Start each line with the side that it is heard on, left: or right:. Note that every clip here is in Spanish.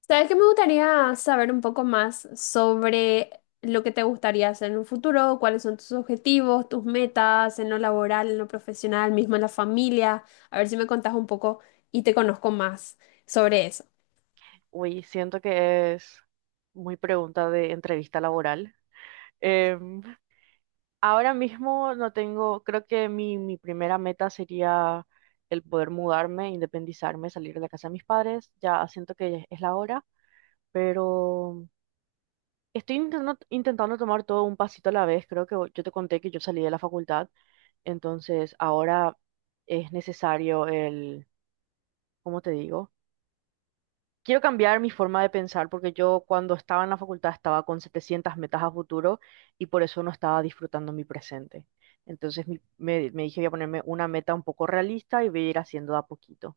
left: ¿Sabes que me gustaría saber un poco más sobre lo que te gustaría hacer en un futuro? ¿Cuáles son tus objetivos, tus metas en lo laboral, en lo profesional, mismo en la familia? A ver si me contás un poco y te conozco más sobre eso.
right: Uy, siento que es muy pregunta de entrevista laboral. Em, ahora mismo no tengo, creo que mi primera meta sería el poder mudarme, independizarme, salir de la casa de mis padres. Ya siento que es la hora, pero estoy intentando tomar todo un pasito a la vez. Creo que yo te conté que yo salí de la facultad, entonces ahora es necesario el, ¿cómo te digo? Quiero cambiar mi forma de pensar porque yo cuando estaba en la facultad estaba con 700 metas a futuro y por eso no estaba disfrutando mi presente. Entonces me dije voy a ponerme una meta un poco realista y voy a ir haciendo de a poquito.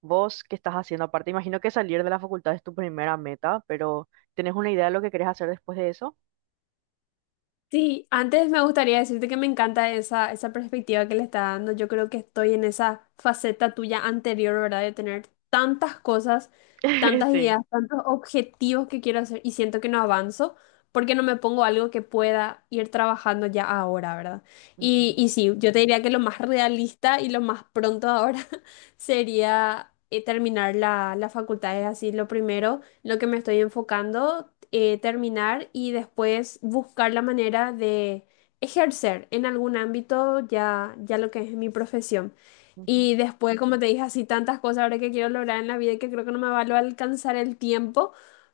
right: ¿Vos qué estás haciendo aparte? Imagino que salir de la facultad es tu primera meta, pero ¿tenés una idea de lo que querés hacer después de eso?
left: Sí, antes me gustaría decirte que me encanta esa perspectiva que le está dando. Yo creo que estoy en esa faceta tuya anterior, ¿verdad? De tener tantas cosas, tantas
right: Sí.
left: ideas, tantos objetivos que quiero hacer y siento que no avanzo porque no me pongo algo que pueda ir trabajando ya ahora, ¿verdad? Y,
right: Ujú,
left: y sí, yo te diría que lo más realista y lo más pronto ahora sería terminar la facultad, es así, lo primero lo que me estoy enfocando, terminar y después buscar la manera de ejercer en algún ámbito ya lo que es mi profesión.
right: ujú.
left: Y después, como te dije, así tantas cosas ahora que quiero lograr en la vida y que creo que no me va a alcanzar el tiempo,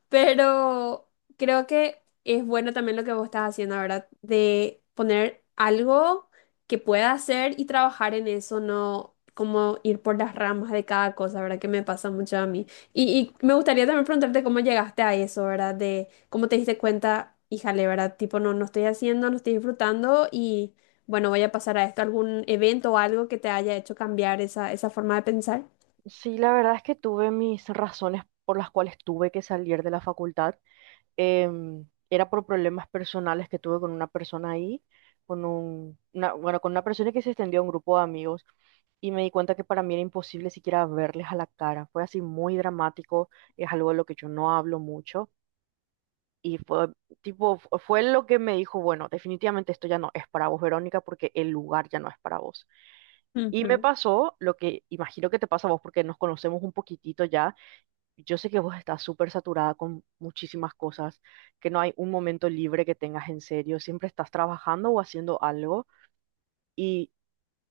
left: pero creo que es bueno también lo que vos estás haciendo, ¿verdad? De poner algo que pueda hacer y trabajar en eso, no como ir por las ramas de cada cosa, ¿verdad? Que me pasa mucho a mí. Y me gustaría también preguntarte cómo llegaste a eso, ¿verdad? De cómo te diste cuenta, híjale, ¿verdad? Tipo, no estoy haciendo, no estoy disfrutando y bueno, voy a pasar a esto, algún evento o algo que te haya hecho cambiar esa forma de pensar.
right: Sí, la verdad es que tuve mis razones por las cuales tuve que salir de la facultad. Era por problemas personales que tuve con una persona ahí, con con una persona que se extendió a un grupo de amigos y me di cuenta que para mí era imposible siquiera verles a la cara. Fue así muy dramático, es algo de lo que yo no hablo mucho. Y fue tipo, fue lo que me dijo, bueno, definitivamente esto ya no es para vos, Verónica, porque el lugar ya no es para vos. Y me
left: Ujú,
right: pasó lo que imagino que te pasa a vos porque nos conocemos un poquitito ya, yo sé que vos estás súper saturada con muchísimas cosas, que no hay un momento libre que tengas en serio, siempre estás trabajando o haciendo algo y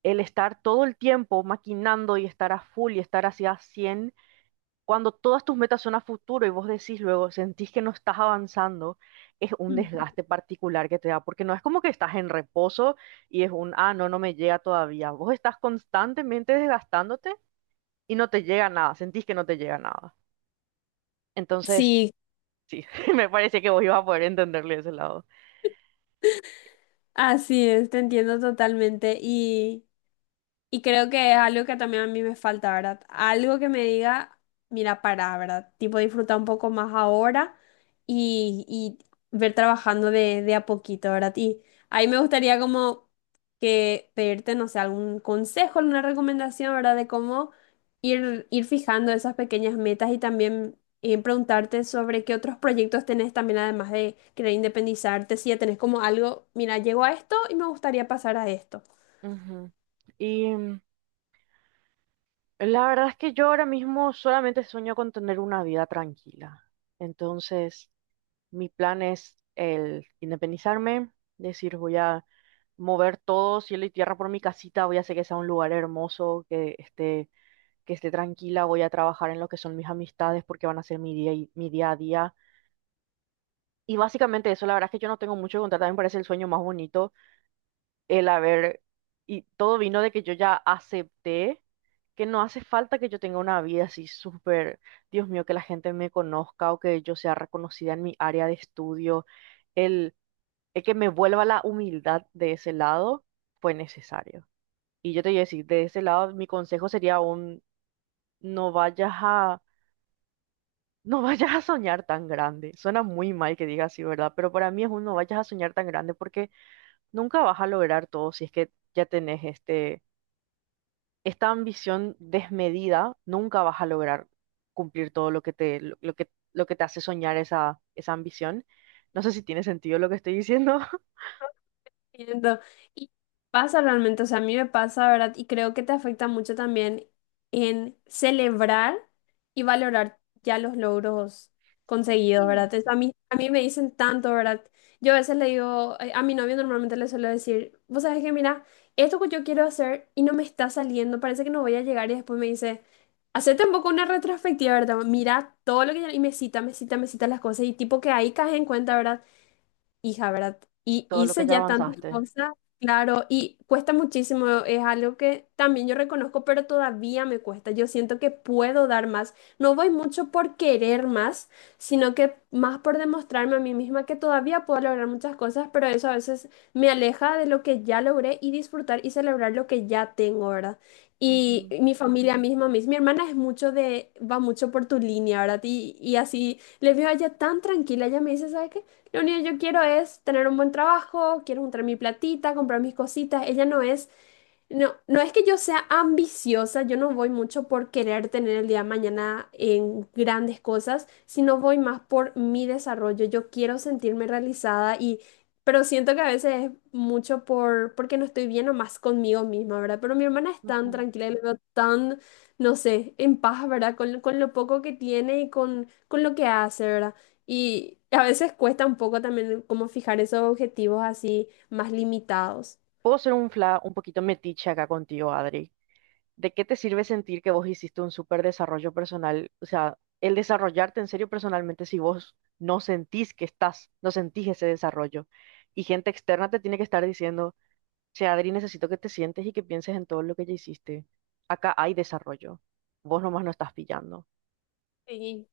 right: el estar todo el tiempo maquinando y estar a full y estar hacia 100 cuando todas tus metas son a futuro y vos decís luego, sentís que no estás avanzando, es un
left: ujú.
right: desgaste particular que te da, porque no es como que estás en reposo y es no, me llega todavía, vos estás constantemente desgastándote y no te llega nada, sentís que no te llega nada. Entonces,
left: Sí,
right: sí, me parece que vos ibas a poder entenderle ese lado.
left: así es, te entiendo totalmente. Y creo que es algo que también a mí me falta, ¿verdad? Algo que me diga, mira, para, ¿verdad? Tipo, disfrutar un poco más ahora y ver trabajando de a poquito, ¿verdad? Y ahí me gustaría como que pedirte, no sé, algún consejo, alguna recomendación, ¿verdad? De cómo ir fijando esas pequeñas metas y también preguntarte sobre qué otros proyectos tenés también, además de querer independizarte, si ya tenés como algo, mira, llego a esto y me gustaría pasar a esto.
right: Ujú. Y la verdad es que yo ahora mismo solamente sueño con tener una vida tranquila. Entonces, mi plan es el independizarme, decir, voy a mover todo cielo y tierra por mi casita, voy a hacer que sea un lugar hermoso, que esté tranquila, voy a trabajar en lo que son mis amistades porque van a ser mi día a día. Y básicamente eso, la verdad es que yo no tengo mucho que contar, también me parece el sueño más bonito. El haber, y todo vino de que yo ya acepté que no hace falta que yo tenga una vida así súper, Dios mío, que la gente me conozca o que yo sea reconocida en mi área de estudio. El, el que me vuelva la humildad de ese lado fue necesario. Y yo te voy a decir, de ese lado mi consejo sería no vayas a, no vayas a soñar tan grande. Suena muy mal que diga así, ¿verdad? Pero para mí es un no vayas a soñar tan grande porque nunca vas a lograr todo si es que ya tenés esta ambición desmedida nunca vas a lograr cumplir todo lo que te hace soñar esa ambición. No sé si tiene sentido lo que estoy diciendo.
left: Entiendo. Y pasa realmente, o sea, a mí me pasa, ¿verdad? Y creo que te afecta mucho también en celebrar y valorar ya los logros conseguidos,
right: Sí.
left: ¿verdad? Es- a mí me dicen tanto, ¿verdad? Yo a veces le digo, a mi novio normalmente le suelo decir, vos sabés que, mira, esto que yo quiero hacer y no me está saliendo, parece que no voy a llegar y después me dice, hacete un poco una retrospectiva, ¿verdad? Mira todo lo que... ya-". Y me cita las cosas y tipo que ahí caes en cuenta, ¿verdad? Hija, ¿verdad? Y
right: Todo lo que
left: hice
right: ya
left: ya tantas
right: avanzaste.
left: cosas, claro, y cuesta muchísimo, es algo que también yo reconozco, pero todavía me cuesta. Yo siento que puedo dar más. No voy mucho por querer más, sino que más por demostrarme a mí misma que todavía puedo lograr muchas cosas, pero eso a veces me aleja de lo que ya logré y disfrutar y celebrar lo que ya tengo, ¿verdad? Y
right: Ujú,
left: mi familia misma, mi hermana es mucho de, va mucho por tu línea, ¿verdad? Y así, le veo a ella tan tranquila, ella me dice, ¿sabes qué? Lo único que yo quiero es tener un buen trabajo, quiero juntar mi platita, comprar mis cositas. Ella no es no es que yo sea ambiciosa, yo no voy mucho por querer tener el día de mañana en grandes cosas, sino voy más por mi desarrollo. Yo quiero sentirme realizada y, pero siento que a veces es mucho por, porque no estoy bien o más conmigo misma, ¿verdad? Pero mi hermana es tan
right: ujú.
left: tranquila y la veo tan, no sé, en paz, ¿verdad? Con lo poco que tiene y con lo que hace, ¿verdad? Y a veces cuesta un poco también como fijar esos objetivos así más limitados.
right: Puedo ser un poquito metiche acá contigo, Adri. ¿De qué te sirve sentir que vos hiciste un súper desarrollo personal? O sea, el desarrollarte en serio personalmente si vos no sentís ese desarrollo. Y gente externa te tiene que estar diciendo. Sea, Adri, necesito que te sientes y que pienses en todo lo que ya hiciste. Acá hay desarrollo. Vos nomás no estás pillando.
left: Sí.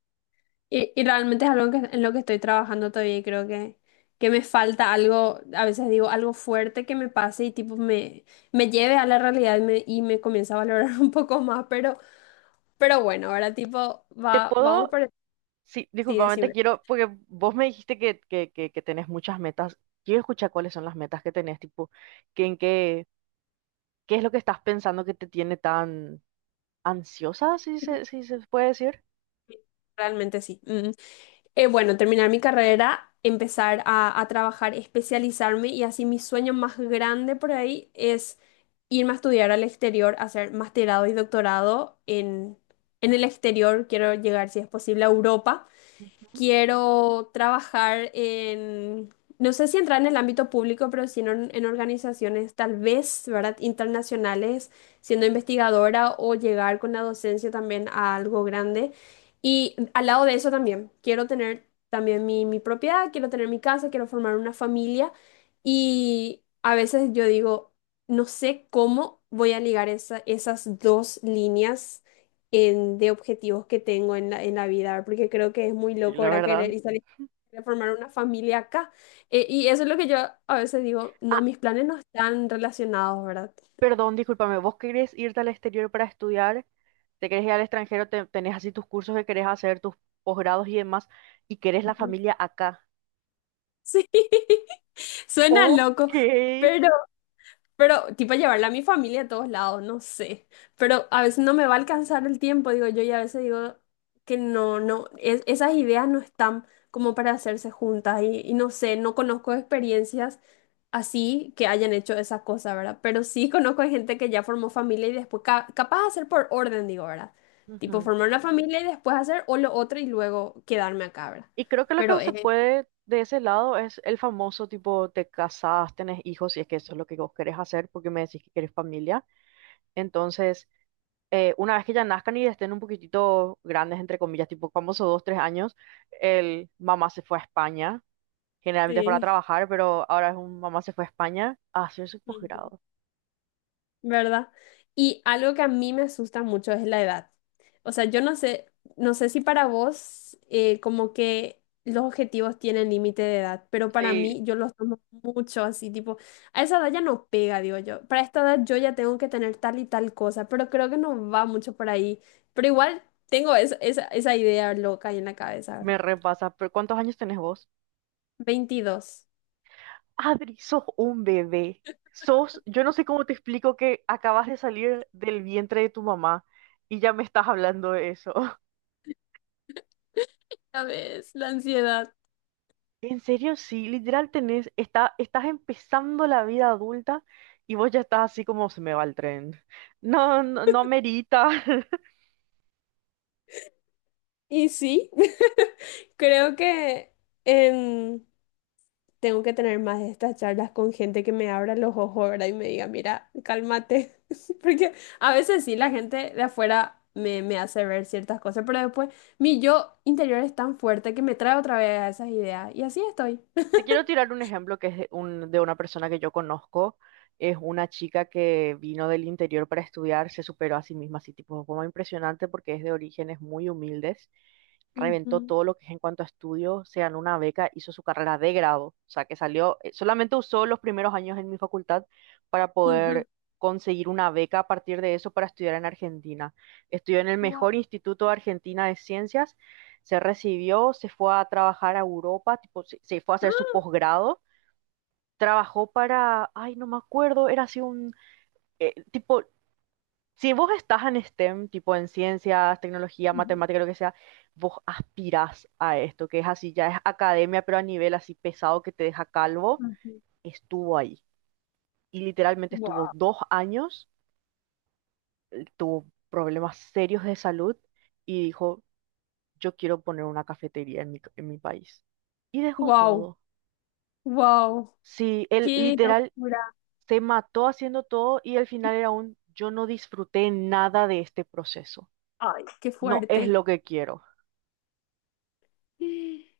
left: Y realmente es algo que, en lo que estoy trabajando todavía y creo que me falta algo, a veces digo algo fuerte que me pase y tipo me lleve a la realidad y me comienza a valorar un poco más, pero bueno, ahora tipo
right: Te
left: va, vamos
right: puedo,
left: por el...
right: sí,
left: Sí,
right: disculpame, te
left: decime,
right: quiero, porque vos me dijiste que tenés muchas metas. Quiero escuchar cuáles son las metas que tenés, tipo, que en qué, qué es lo que estás pensando que te tiene tan ansiosa, si se puede decir.
left: realmente sí. Mm. Bueno, terminar mi carrera, empezar a trabajar, especializarme y así mi sueño más grande por ahí es irme a estudiar al exterior, hacer masterado y doctorado en el exterior. Quiero llegar, si es posible, a Europa.
right: Ujú.
left: Quiero trabajar en, no sé si entrar en el ámbito público, pero sí en, or- en organizaciones tal vez, ¿verdad? Internacionales, siendo investigadora o llegar con la docencia también a algo grande. Y al lado de eso también, quiero tener también mi propiedad, quiero tener mi casa, quiero formar una familia. Y a veces yo digo, no sé cómo voy a ligar esa- esas dos líneas en- de objetivos que tengo en en la vida, ¿verdad? Porque creo que es muy
right: Sí,
left: loco,
right: la
left: ¿verdad?
right: verdad.
left: Querer y salir a formar una familia acá. Y eso es lo que yo a veces digo, no,
right: Ah.
left: mis planes no están relacionados, ¿verdad?
right: Perdón, discúlpame, ¿vos querés irte al exterior para estudiar? ¿Te querés ir al extranjero? ¿Tenés así tus cursos que querés hacer, tus posgrados y demás? ¿Y querés la
left: Ujú.
right: familia acá?
left: Sí, suena
right: Ok.
left: loco, pero, pero tipo llevarla a mi familia a todos lados, no sé, pero a veces no me va a alcanzar el tiempo, digo yo, y a veces digo que no, es- esas ideas no están como para hacerse juntas y no sé, no conozco experiencias así que hayan hecho esa cosa, ¿verdad? Pero sí conozco a gente que ya formó familia y después, ca- capaz de hacer por orden, digo, ¿verdad? Tipo,
right: Ujú.
left: formar una familia y después hacer o lo otro y luego quedarme acá, ¿verdad?
right: Y creo que lo que
left: Pero,
right: se puede de ese lado es el famoso tipo, te casás, tenés hijos, si es que eso es lo que vos querés hacer, porque me decís que querés familia. Entonces, una vez que ya nazcan y estén un poquitito grandes, entre comillas, tipo famoso dos, tres años, el mamá se fue a España, generalmente es para
left: sí.
right: trabajar, pero ahora es un mamá se fue a España a hacer su posgrado.
left: ¿Verdad? Y algo que a mí me asusta mucho es la edad. O sea, yo no sé, no sé si para vos como que los objetivos tienen límite de edad, pero para
right: Sí,
left: mí yo los tomo mucho así, tipo, a esa edad ya no pega, digo yo. Para esta edad yo ya tengo que tener tal y tal cosa, pero creo que no va mucho por ahí. Pero igual tengo es- esa idea loca ahí en la cabeza
right: me
left: ahora.
right: repasa. ¿Pero cuántos años tenés vos?
left: 22.
right: Adri, sos un bebé. Sos, yo no sé cómo te explico que acabas de salir del vientre de tu mamá y ya me estás hablando de eso.
left: Ya ves, la ansiedad.
right: En serio, sí, literal estás empezando la vida adulta y vos ya estás así como se me va el tren. No, no, no amerita.
left: Y sí, creo que... em, tengo que tener más de estas charlas con gente que me abra los ojos, ¿verdad? Y me diga, mira, cálmate. Porque a veces sí, la gente de afuera me hace ver ciertas cosas, pero después mi yo interior es tan fuerte que me trae otra vez a esas ideas. Y así estoy.
right: Te quiero tirar un ejemplo que es de una persona que yo conozco. Es una chica que vino del interior para estudiar, se superó a sí misma, así tipo como impresionante porque es de orígenes muy humildes. Reventó
left: Ujú,
right: todo lo que es en cuanto a estudio, se ganó una beca, hizo su carrera de grado, o sea que salió, solamente usó los primeros años en mi facultad para
left: ujú.
right: poder conseguir una beca a partir de eso para estudiar en Argentina. Estudió en el
left: Wow.
right: mejor instituto de Argentina de ciencias, se recibió, se fue a trabajar a Europa, tipo, se fue a hacer su
left: Ah,
right: posgrado, trabajó para, ay, no me acuerdo, era así tipo, si vos estás en STEM, tipo en ciencias, tecnología,
left: ujú,
right: matemática, lo que sea, vos aspirás a esto, que es así, ya es academia, pero a nivel así pesado que te deja calvo,
left: ujú.
right: estuvo ahí. Y literalmente estuvo
left: Wow.
right: dos años, tuvo problemas serios de salud y dijo, yo quiero poner una cafetería en mi país. Y dejó
left: Wow.
right: todo.
left: Wow.
right: Sí, él
left: Qué
right: literal
left: locura.
right: se mató haciendo todo y al final era un yo no disfruté nada de este proceso.
left: Ay, qué
right: No es
left: fuerte.
right: lo que quiero.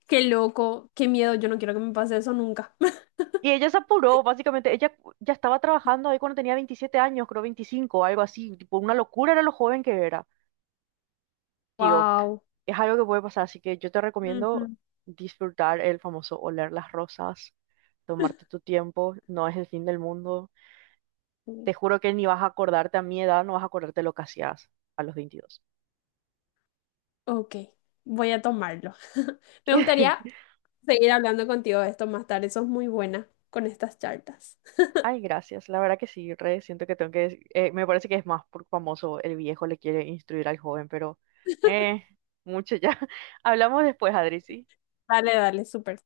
left: Qué loco. Qué miedo. Yo no quiero que me pase eso nunca.
right: Y ella se apuró, básicamente. Ella ya estaba trabajando ahí cuando tenía 27 años, creo 25, algo así. Tipo, una locura era lo joven que era. Tío,
left: Wow.
right: es algo que puede pasar, así que yo te recomiendo disfrutar el famoso oler las rosas, tomarte tu tiempo, no es el fin del mundo. Te juro que ni vas a acordarte a mi edad, no vas a acordarte lo que hacías a los 22.
left: Ok, voy a tomarlo. Me gustaría seguir hablando contigo de esto más tarde. Sos muy buena con estas charlas.
right: Ay, gracias. La verdad que sí, re, siento que tengo que... me parece que es más por famoso el viejo le quiere instruir al joven, pero eh, mucho ya. Hablamos después, Adri, ¿sí?
left: Dale, dale, súper.